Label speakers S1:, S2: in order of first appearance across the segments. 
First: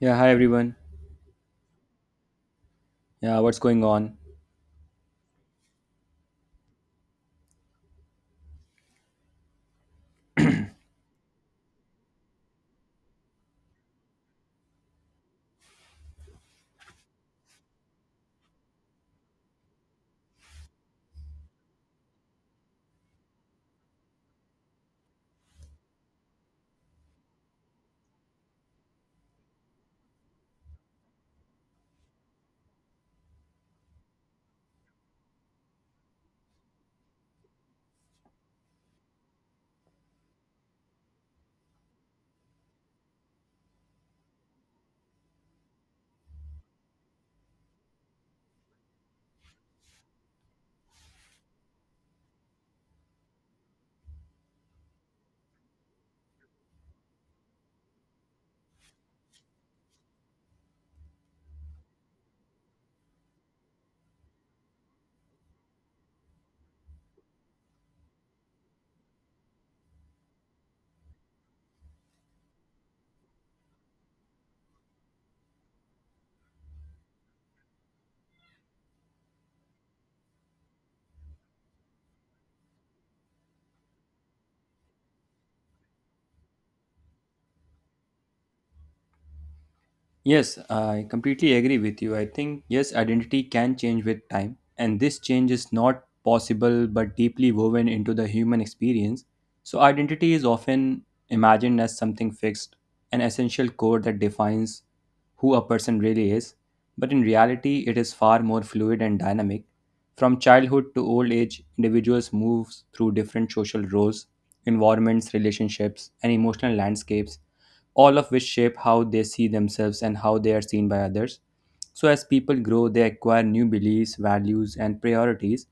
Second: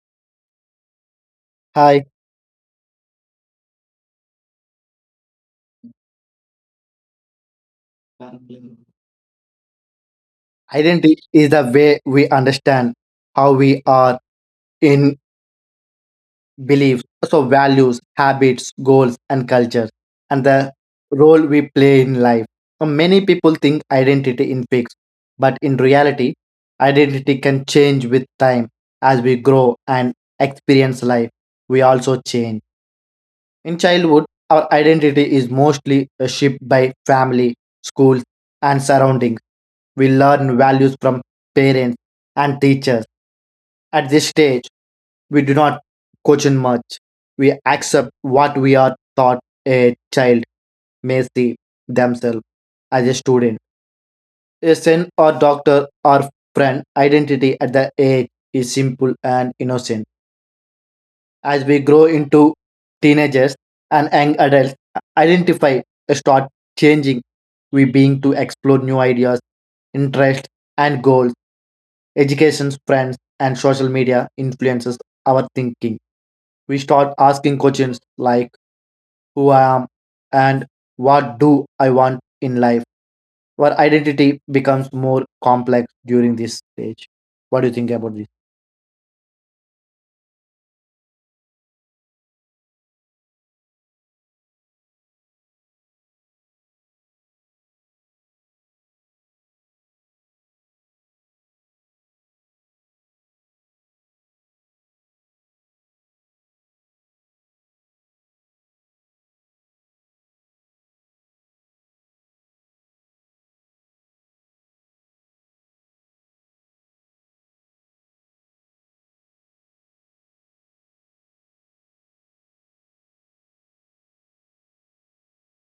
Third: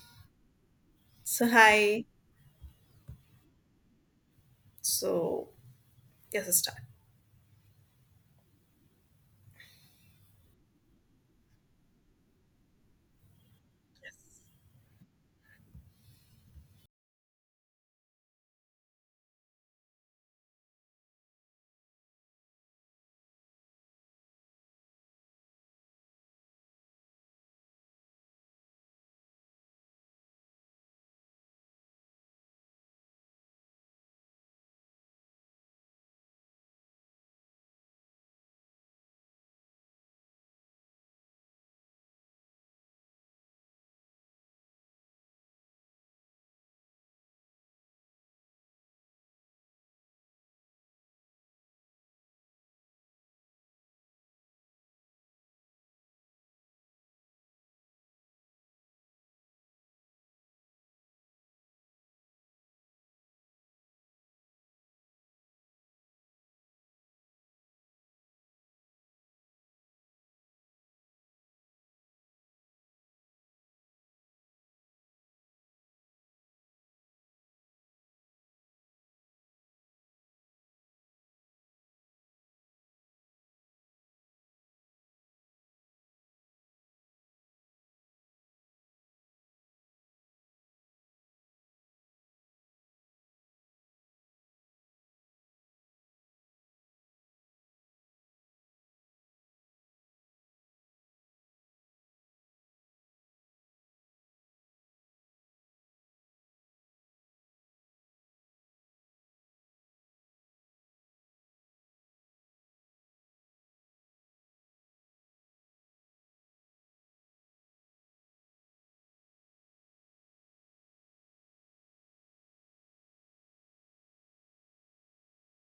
S1: Yeah, hi everyone.
S2: So hi.
S3: Hi,
S1: Yeah, what's going on?
S2: So yes, let's start.
S3: identity is the way we understand how we are in beliefs, so values, habits, goals, and culture, and the role we play in life. So many people think identity is fixed, but in reality, identity can change with time as we grow and experience life. We also change. In childhood, our identity is mostly shaped by family, schools, and surroundings. We learn values from parents and teachers. At this stage, we do not question much. We accept what we are taught. A child may see themselves as a student. A saint or doctor or friend identity at the age is simple and innocent. As we grow into teenagers and young adults, identify start changing. We being to explore new ideas, interests, and goals. Education, friends, and social media influences our thinking. We start asking questions like, who I am, and what do I want in life? Our identity becomes more complex during this stage. What do you think about this?
S1: Yes, I completely agree with you. I think, yes, identity can change with time, and this change is not possible but deeply woven into the human experience. So, identity is often imagined as something fixed, an essential code that defines who a person really is. But in reality, it is far more fluid and dynamic. From childhood to old age, individuals move through different social roles, environments, relationships, and emotional landscapes, all of which shape how they see themselves and how they are seen by others. So, as people grow, they acquire new beliefs, values, and priorities,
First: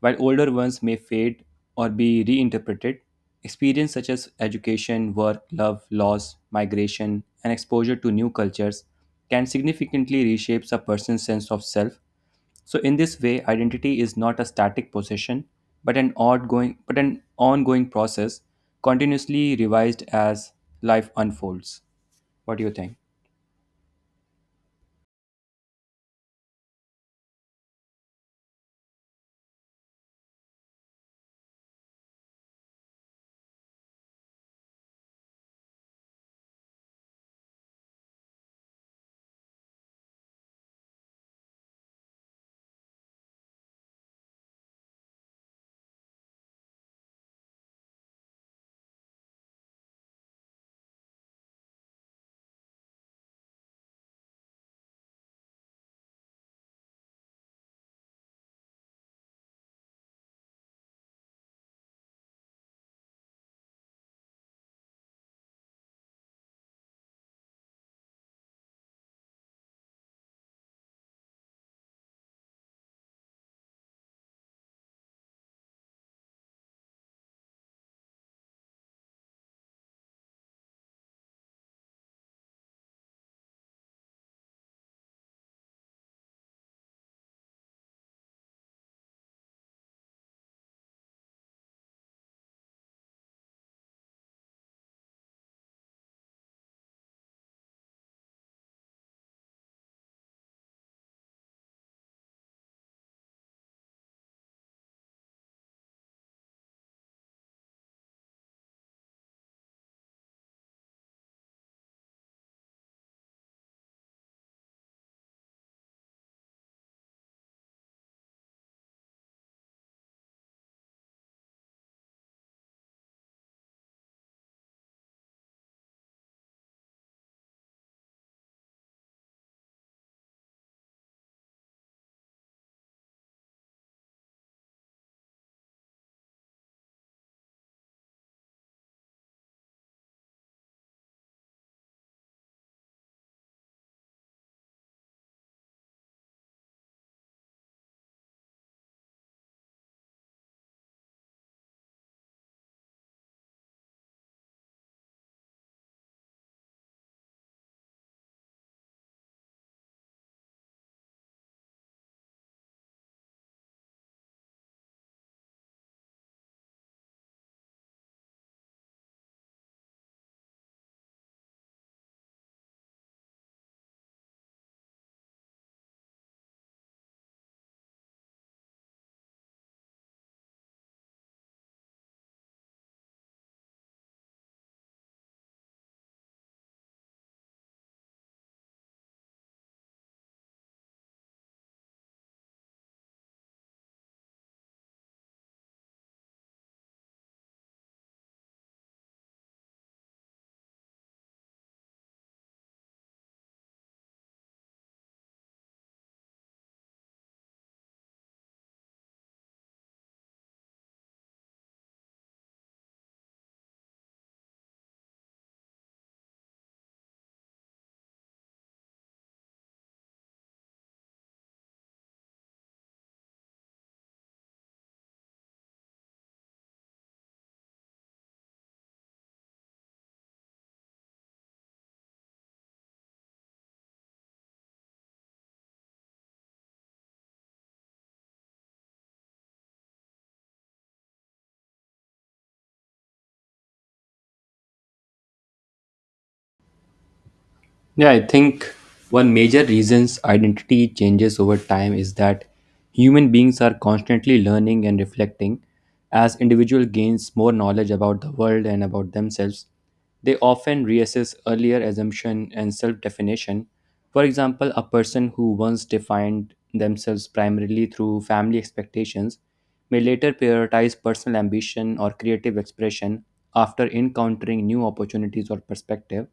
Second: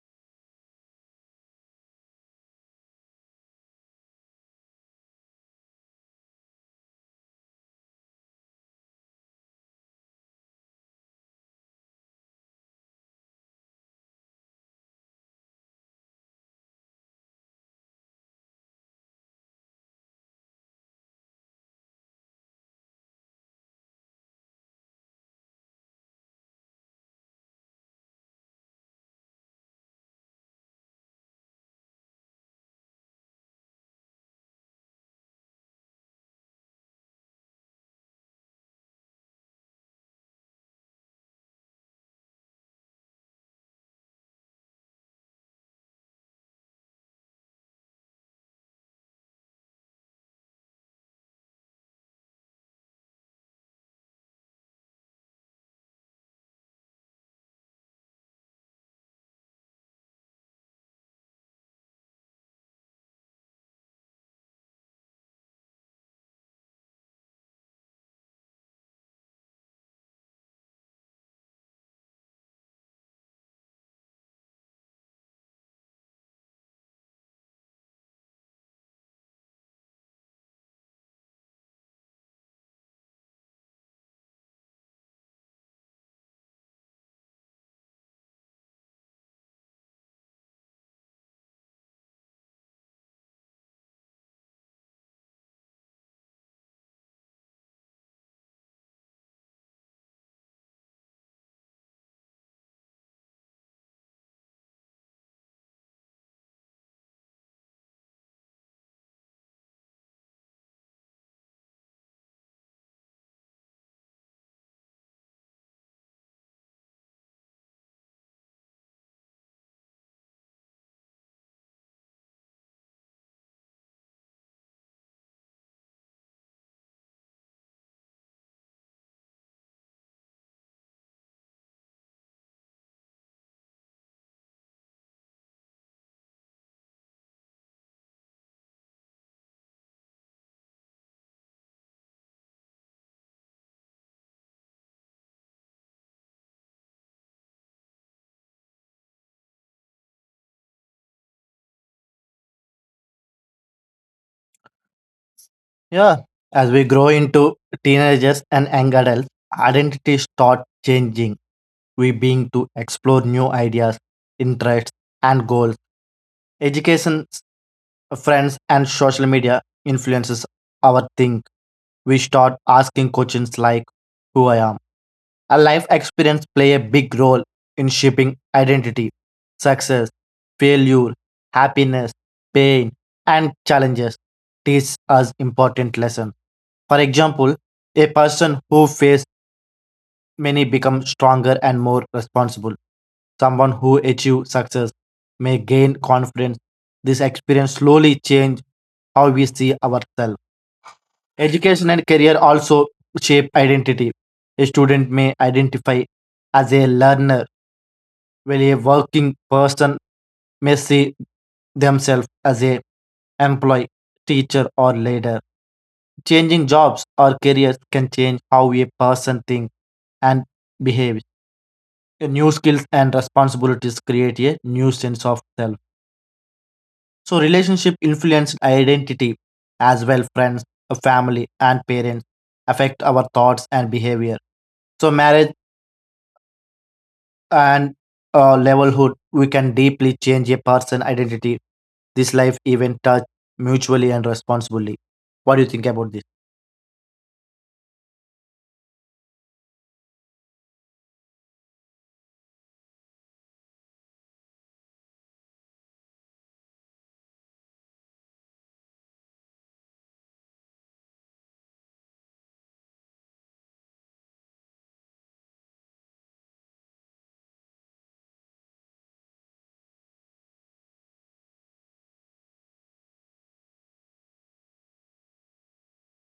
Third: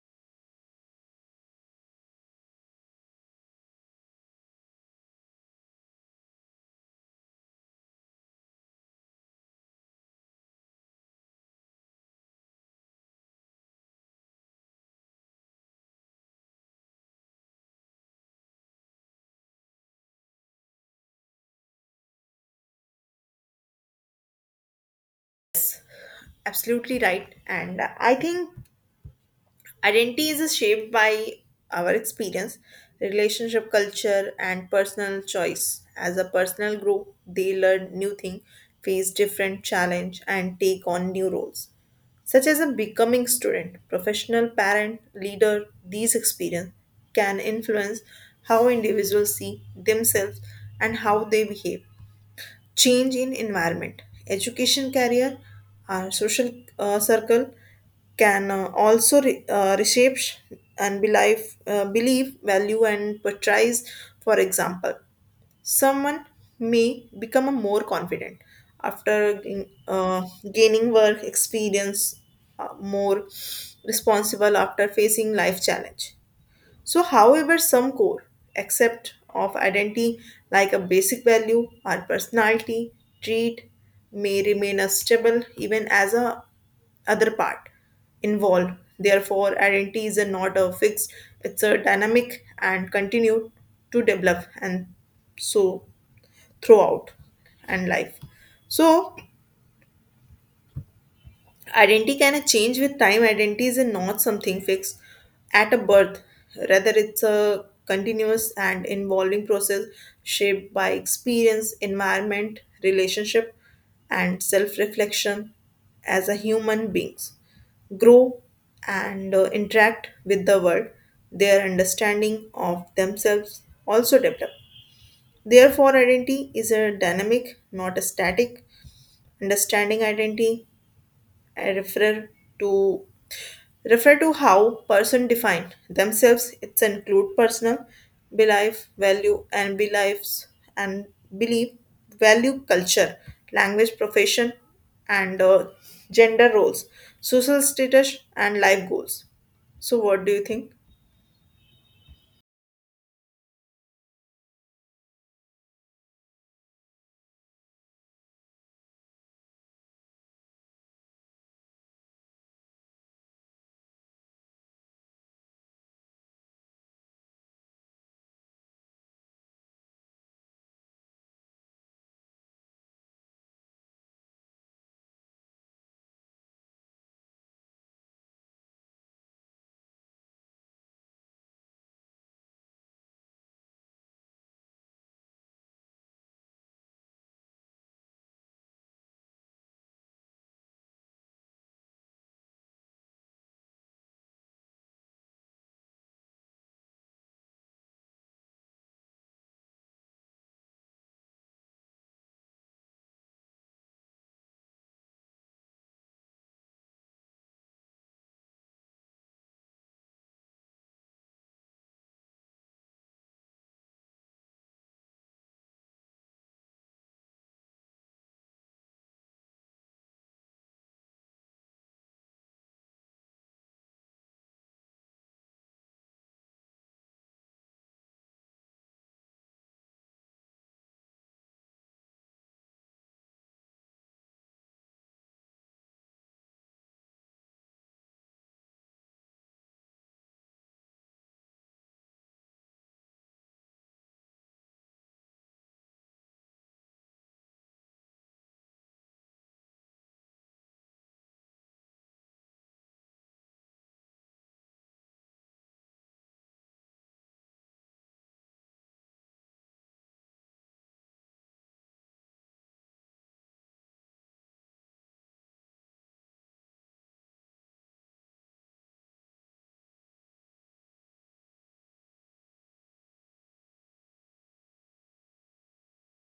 S1: while older ones may fade or be reinterpreted. Experience such as education, work, love, loss, migration, and exposure to new cultures can significantly reshape a person's sense of self. So, in this way, identity is not a static possession, but an ongoing, process, continuously revised as life unfolds. What do you think?
S2: Absolutely right. And I think identity is shaped by our experience, relationship, culture, and personal choice. As a personal group, they learn new things, face different challenge, and take on new roles, such as a becoming student, professional, parent, leader. These experience can influence how individuals see themselves and how they behave change in environment education career our social circle can also reshape and believe, believe value and portrays, for example, someone may become a more confident after uh, gaining work experience, more responsible after facing life challenge. So, however, some core accept of identity, like a basic value or personality trait, may remain as stable even as a other part involved. Therefore, identity is a not a fixed; it's a dynamic and continue to develop and so throughout and life. So, identity can change with time. Identity is not something fixed at a birth, rather, it's a continuous and involving process shaped by experience, environment, relationship, and self reflection as a human beings grow and interact with the world. Their understanding of themselves also develop. Therefore, identity is a dynamic, not a static. Understanding identity I refer to refer to how person define themselves, it's include personal belief value and beliefs and belief value culture language profession and gender roles social status and life goals. So what do you think?
S3: Yeah, as we grow into teenagers and young adults, identities start changing. We being to explore new ideas, interests, and goals. Education, friends, and social media influences our think. We start asking questions like, "Who I am." Our life experience play a big role in shaping identity, success, failure, happiness, pain, and challenges teach us important lessons. For example, a person who faces many becomes stronger and more responsible. Someone who achieves success may gain confidence. This experience slowly change how we see ourselves. Education and career also shape identity. A student may identify as a learner, while a working person may see themselves as a employee, teacher, or leader. Changing jobs or careers can change how a person thinks and behaves. New skills and responsibilities create a new sense of self. So relationship influence identity as well. Friends, family and parents affect our thoughts and behavior. So marriage and levelhood we can deeply change a person identity. This life even touch mutually and responsibly. What do you think about this?
S1: Yeah, I think one major reasons identity changes over time is that human beings are constantly learning and reflecting. As individual gains more knowledge about the world and about themselves, they often reassess earlier assumption and self-definition. For example, a person who once defined themselves primarily through family expectations may later prioritize personal ambition or creative expression after encountering new opportunities or perspective.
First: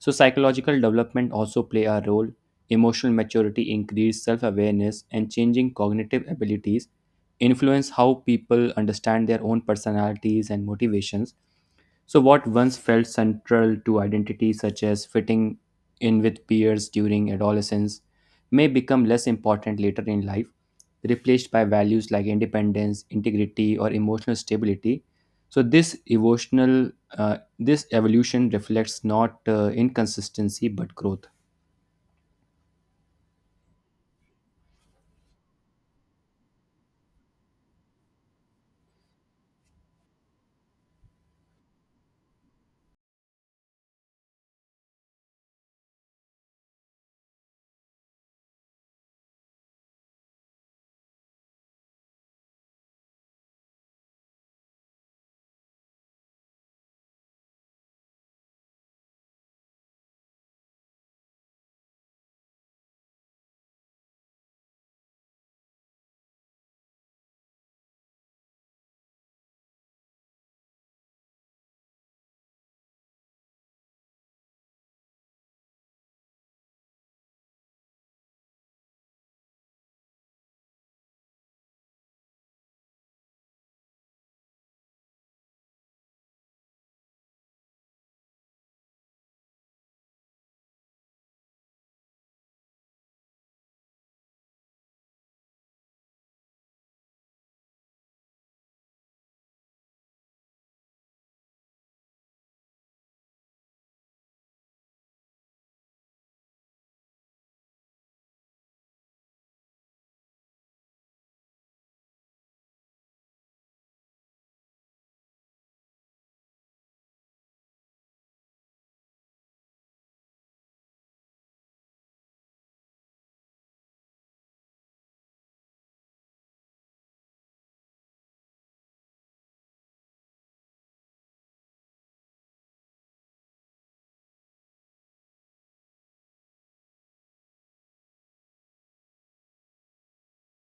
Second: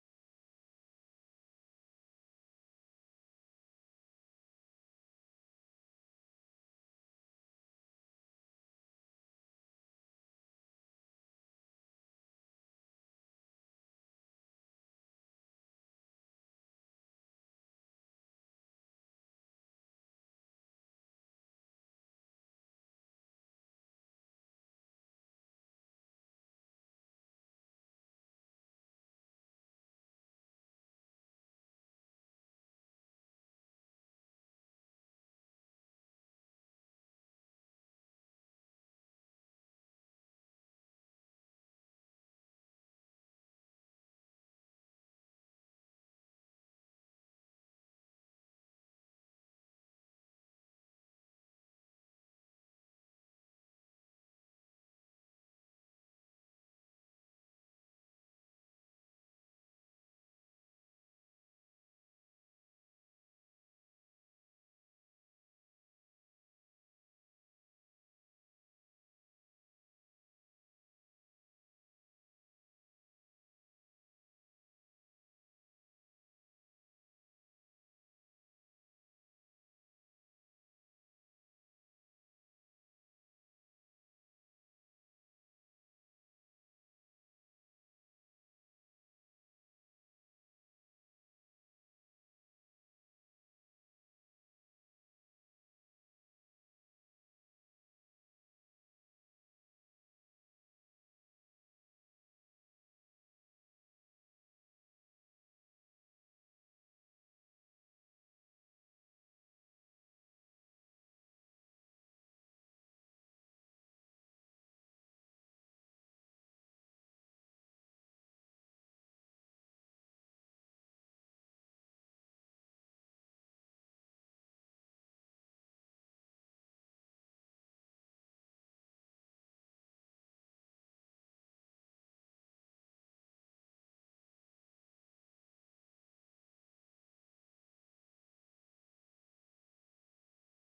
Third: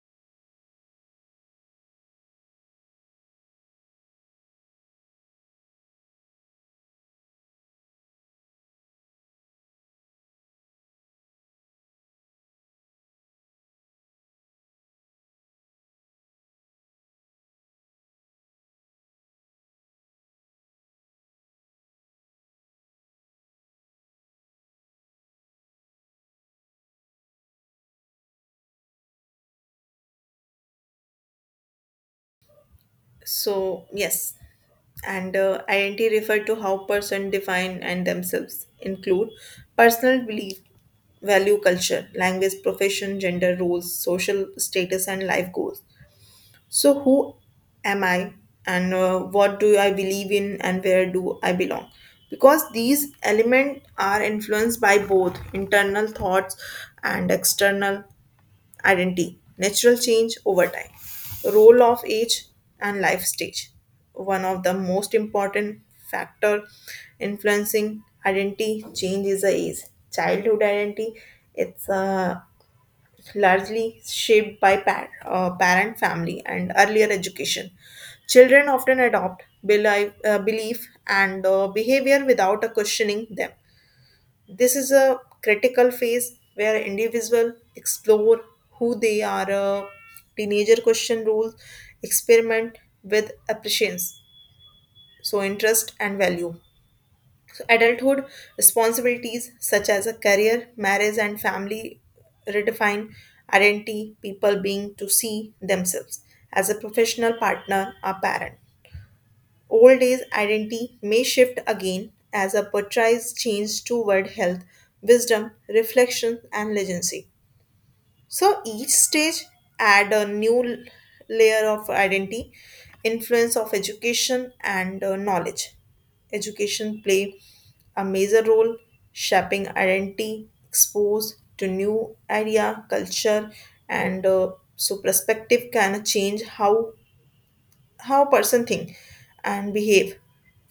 S1: So psychological development also play a role. Emotional maturity, increased self-awareness, and changing cognitive abilities influence how people understand their own personalities and motivations. So, what once felt central to identity, such as fitting in with peers during adolescence, may become less important later in life, replaced by values like independence, integrity, or emotional stability. So, this evolution reflects not inconsistency but growth.
S2: So yes, and identity refer to how person define and themselves include personal belief value culture language profession gender roles social status and life goals. So, who am I, and what do I believe in, and where do I belong? Because these elements are influenced by both internal thoughts and external identity, natural change over time, role of age, and life stage. One of the most important factor influencing identity change is the age. Childhood identity, it's largely shaped by parent, family, and earlier education. Children often adopt belief, belief and behavior without a questioning them. This is a critical phase where individuals explore who they are, teenager question rules, experiment with appreciation, so interest and value. Adulthood responsibilities such as a career, marriage, and family redefine identity, people being to see themselves as a professional partner or parent. Old age identity may shift again as a portrays change toward health, wisdom, reflection, and legacy. So each stage add a new layer of identity, influence of education and knowledge. Education play a major role shaping identity, exposed to new idea, culture, and so perspective can change how person think and behave,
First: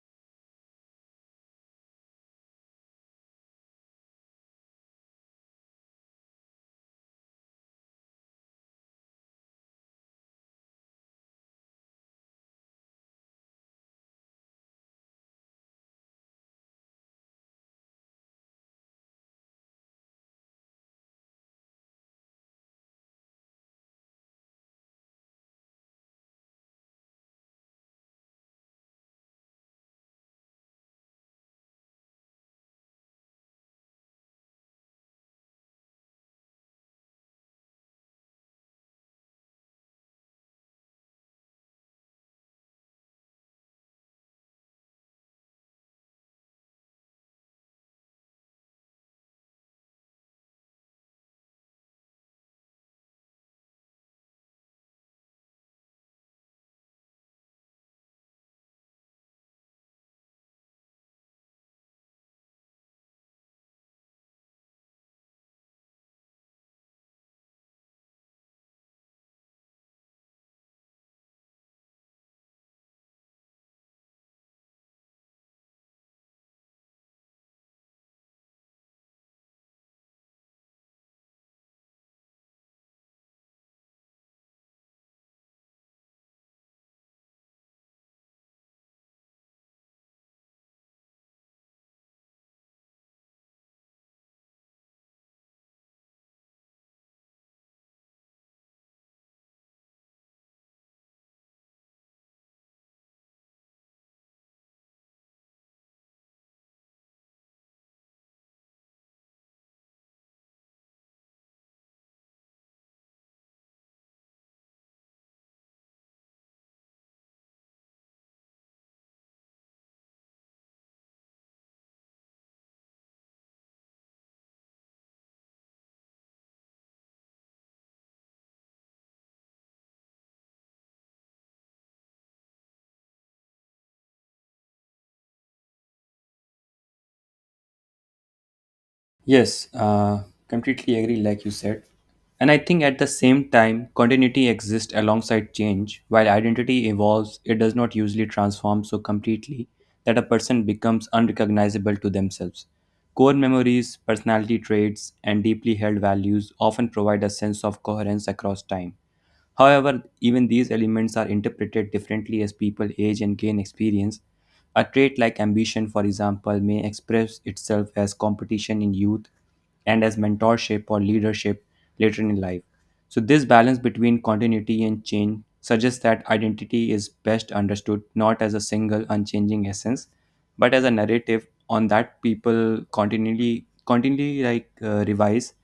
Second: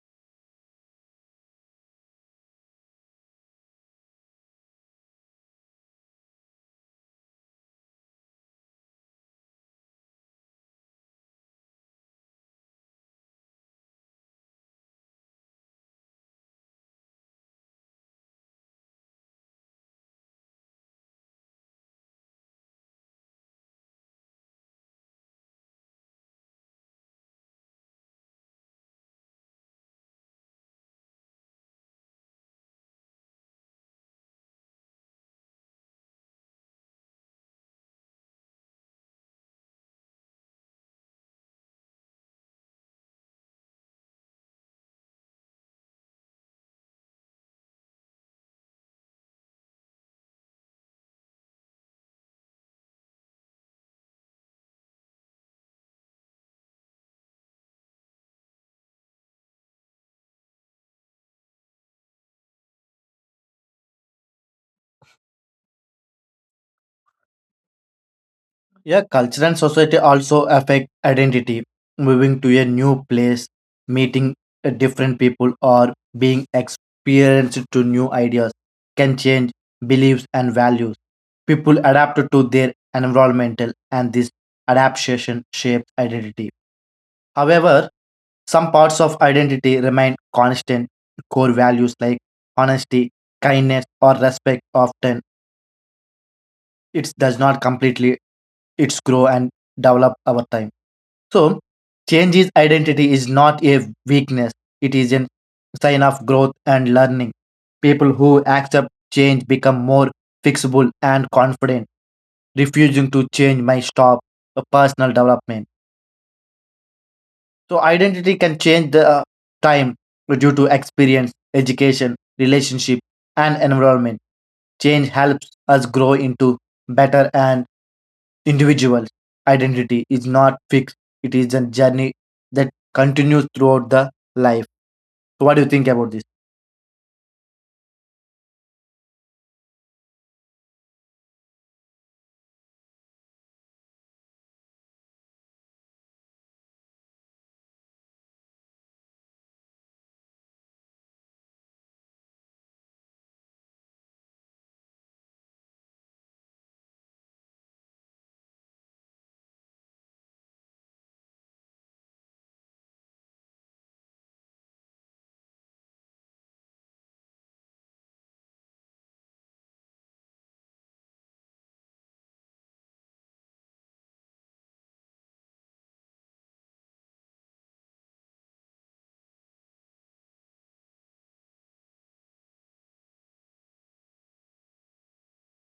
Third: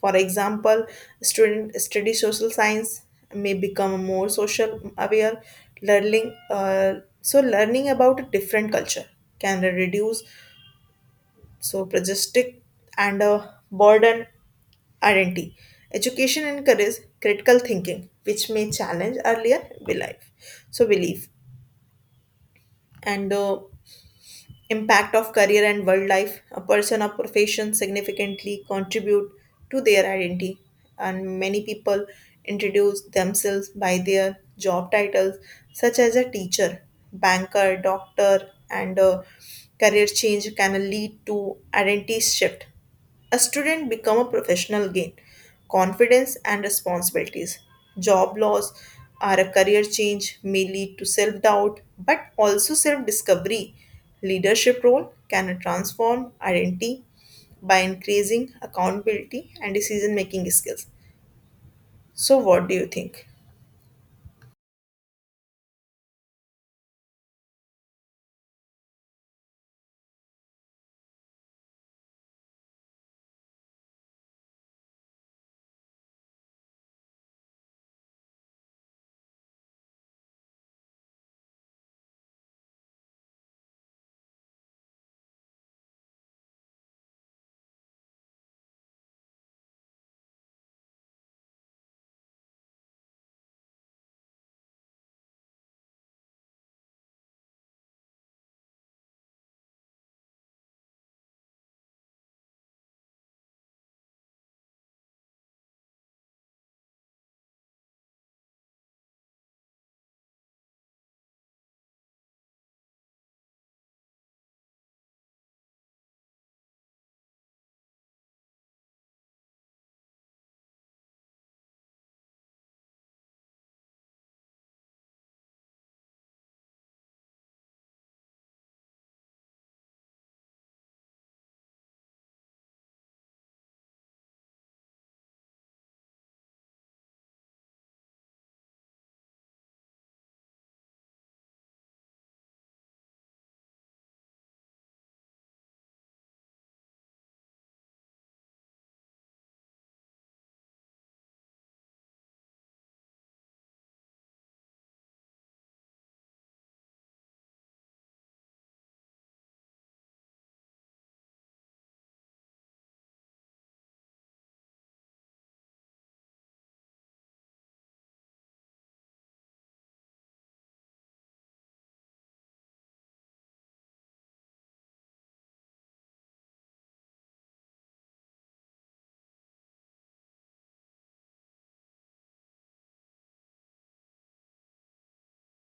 S2: for example, student study social science may become more social aware, learning so learning about a different culture can reduce so prejudice and burden identity. Education encourages critical thinking which may challenge earlier belief, so belief and impact of career and world life, a person or profession significantly contribute to their identity, and many people introduce themselves by their job titles such as a teacher, banker, doctor, and a career change can lead to identity shift. A student become a professional gain confidence and responsibilities. Job loss or a career change may lead to self-doubt but also self-discovery. Leadership role can transform identity by increasing accountability and decision-making skills. So what do you think?
S3: Yeah, culture and society also affect identity. Moving to a new place, meeting different people, or being experienced to new ideas can change beliefs and values. People adapt to their environmental, and this adaptation shapes identity. However, some parts of identity remain constant. Core values like honesty, kindness, or respect often it does not completely its grow and develop over time. So, changes identity is not a weakness, it is a sign of growth and learning. People who accept change become more fixable and confident, refusing to change my stop a personal development. So, identity can change the time due to experience, education, relationship, and environment. Change helps us grow into better and individual. Identity is not fixed. It is a journey that continues throughout the life. So what do you think about this?
S1: Yes, completely agree, like you said. And I think at the same time, continuity exists alongside change. While identity evolves, it does not usually transform so completely that a person becomes unrecognizable to themselves. Core memories, personality traits, and deeply held values often provide a sense of coherence across time. However, even these elements are interpreted differently as people age and gain experience. A trait like ambition, for example, may express itself as competition in youth and as mentorship or leadership later in life. So, this balance between continuity and change suggests that identity is best understood not as a single unchanging essence, but as a narrative on that people continually revise,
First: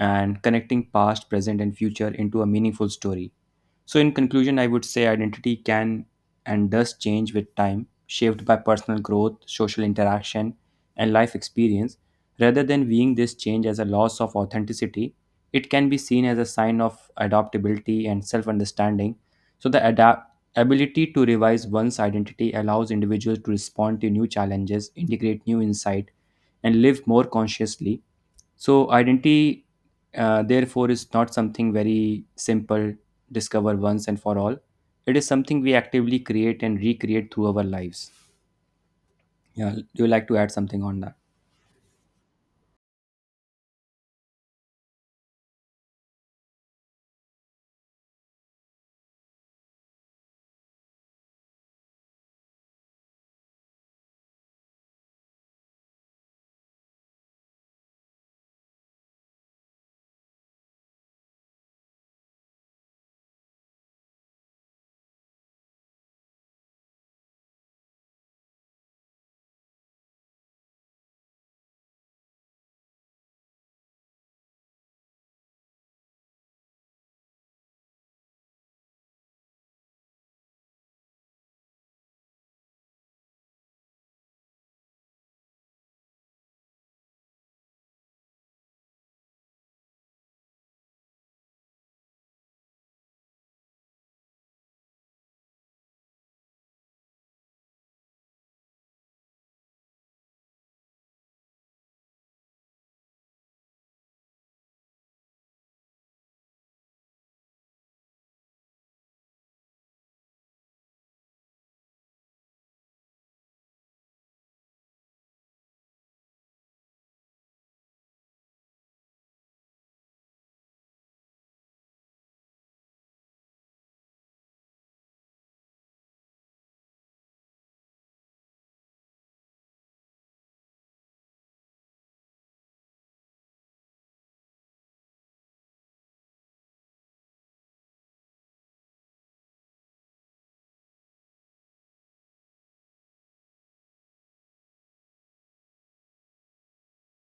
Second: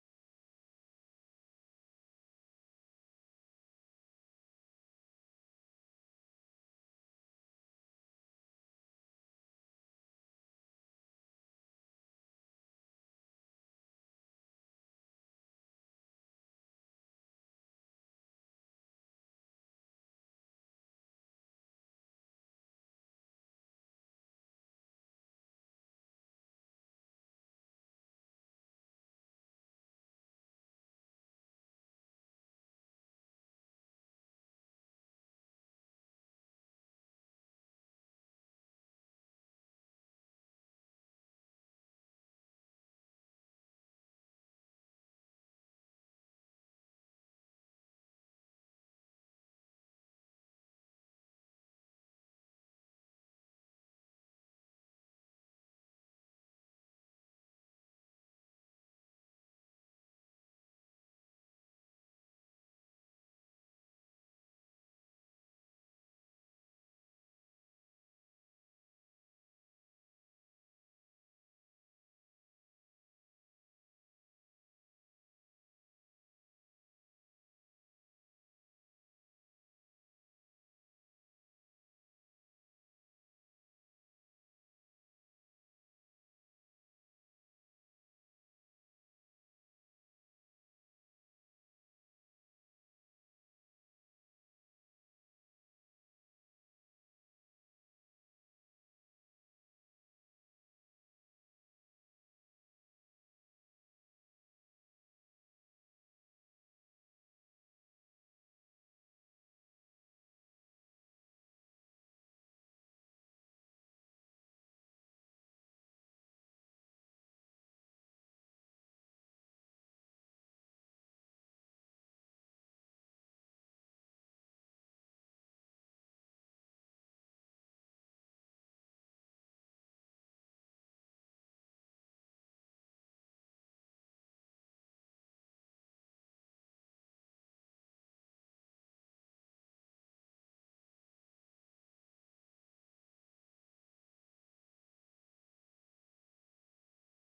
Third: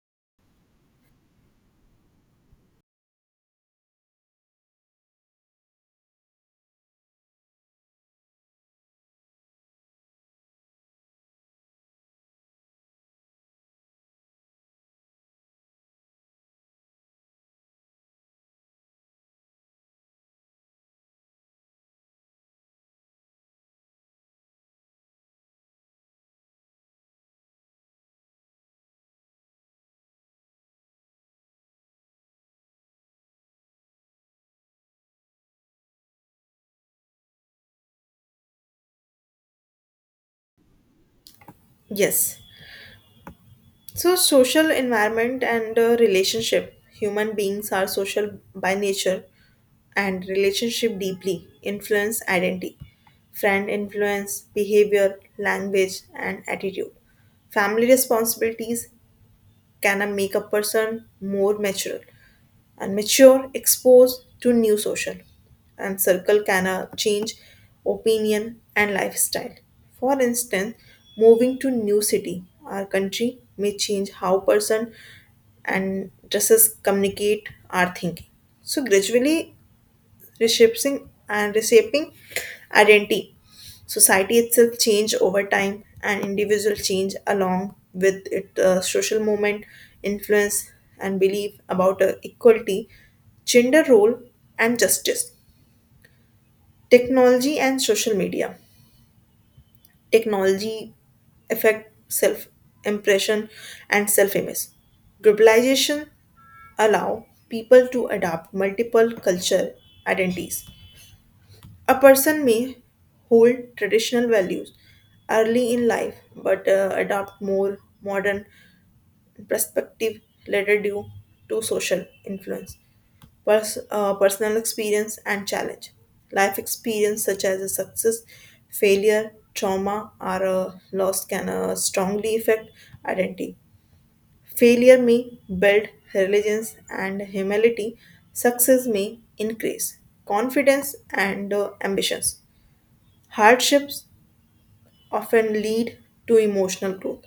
S1: and connecting past, present, and future into a meaningful story. So, in conclusion, I would say identity can and does change with time, shaped by personal growth, social interaction, and life experience. Rather than viewing this change as a loss of authenticity, it can be seen as a sign of adaptability and self understanding. So, the ability to revise one's identity allows individuals to respond to new challenges, integrate new insight, and live more consciously. So identity, therefore, is not something very simple, discover once and for all. It is something we actively create and recreate through our lives. Yeah, do you like to add something on that?
S2: Yes. So, social environment and relationship. Human beings are social by nature and relationship deeply influence identity. Friend influence behavior, language, and attitude. Family responsibilities can make a person more mature and mature exposed to new social and circle can change opinion and lifestyle, for instance, moving to new city or country may change how person and dresses communicate our thinking, so gradually reshaping and reshaping identity. Society itself change over time, and individual change along with it. Social movement, influence, and belief about equality, gender role, and justice. Technology and social media. Technology affect self impression and self image. Globalization allow people to adapt multiple culture identities. A person may hold traditional values early in life but adopt more modern perspective later due to social influence, personal experience, and challenge. Life experience such as a success, failure, trauma, or a loss can strongly affect identity. Failure may build resilience and humility. Success may increase confidence and ambitions. Hardships often lead to emotional growth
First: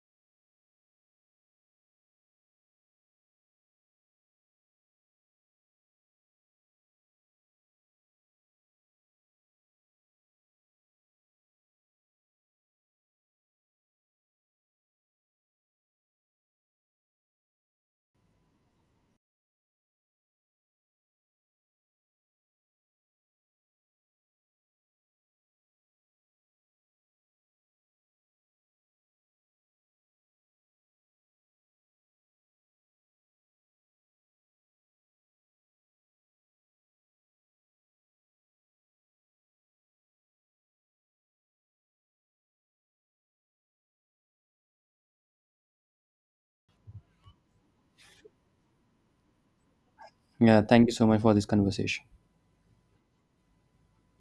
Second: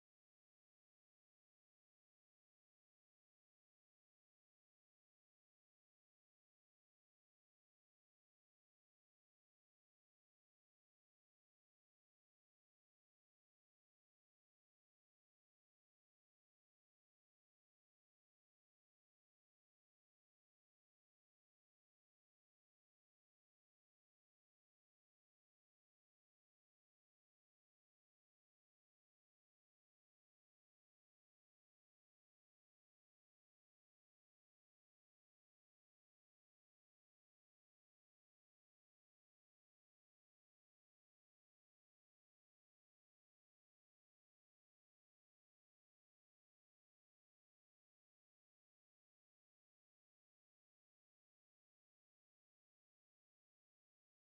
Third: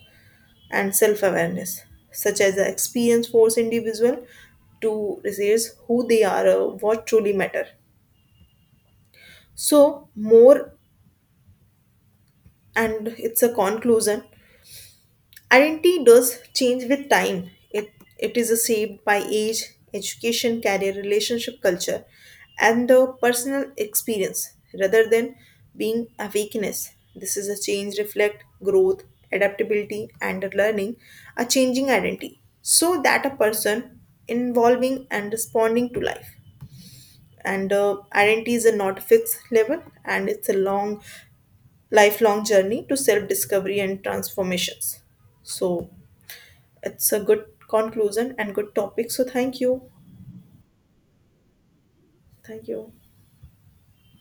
S2: and self awareness, such as the experience force individual to realize who they are or what truly matter. So more, and it's a conclusion. Identity does change with time. It is shaped by age, education, career, relationship, culture, and the personal experience rather than being a weakness. This is a change reflect growth, adaptability, and learning, a changing identity, so that a person involving and responding to life. And identity is a not fixed level, and it's a long, lifelong journey to self discovery and transformations. So it's a good conclusion and good topic. So thank you.
S1: Yeah, thank you so much for this conversation.
S2: Thank you.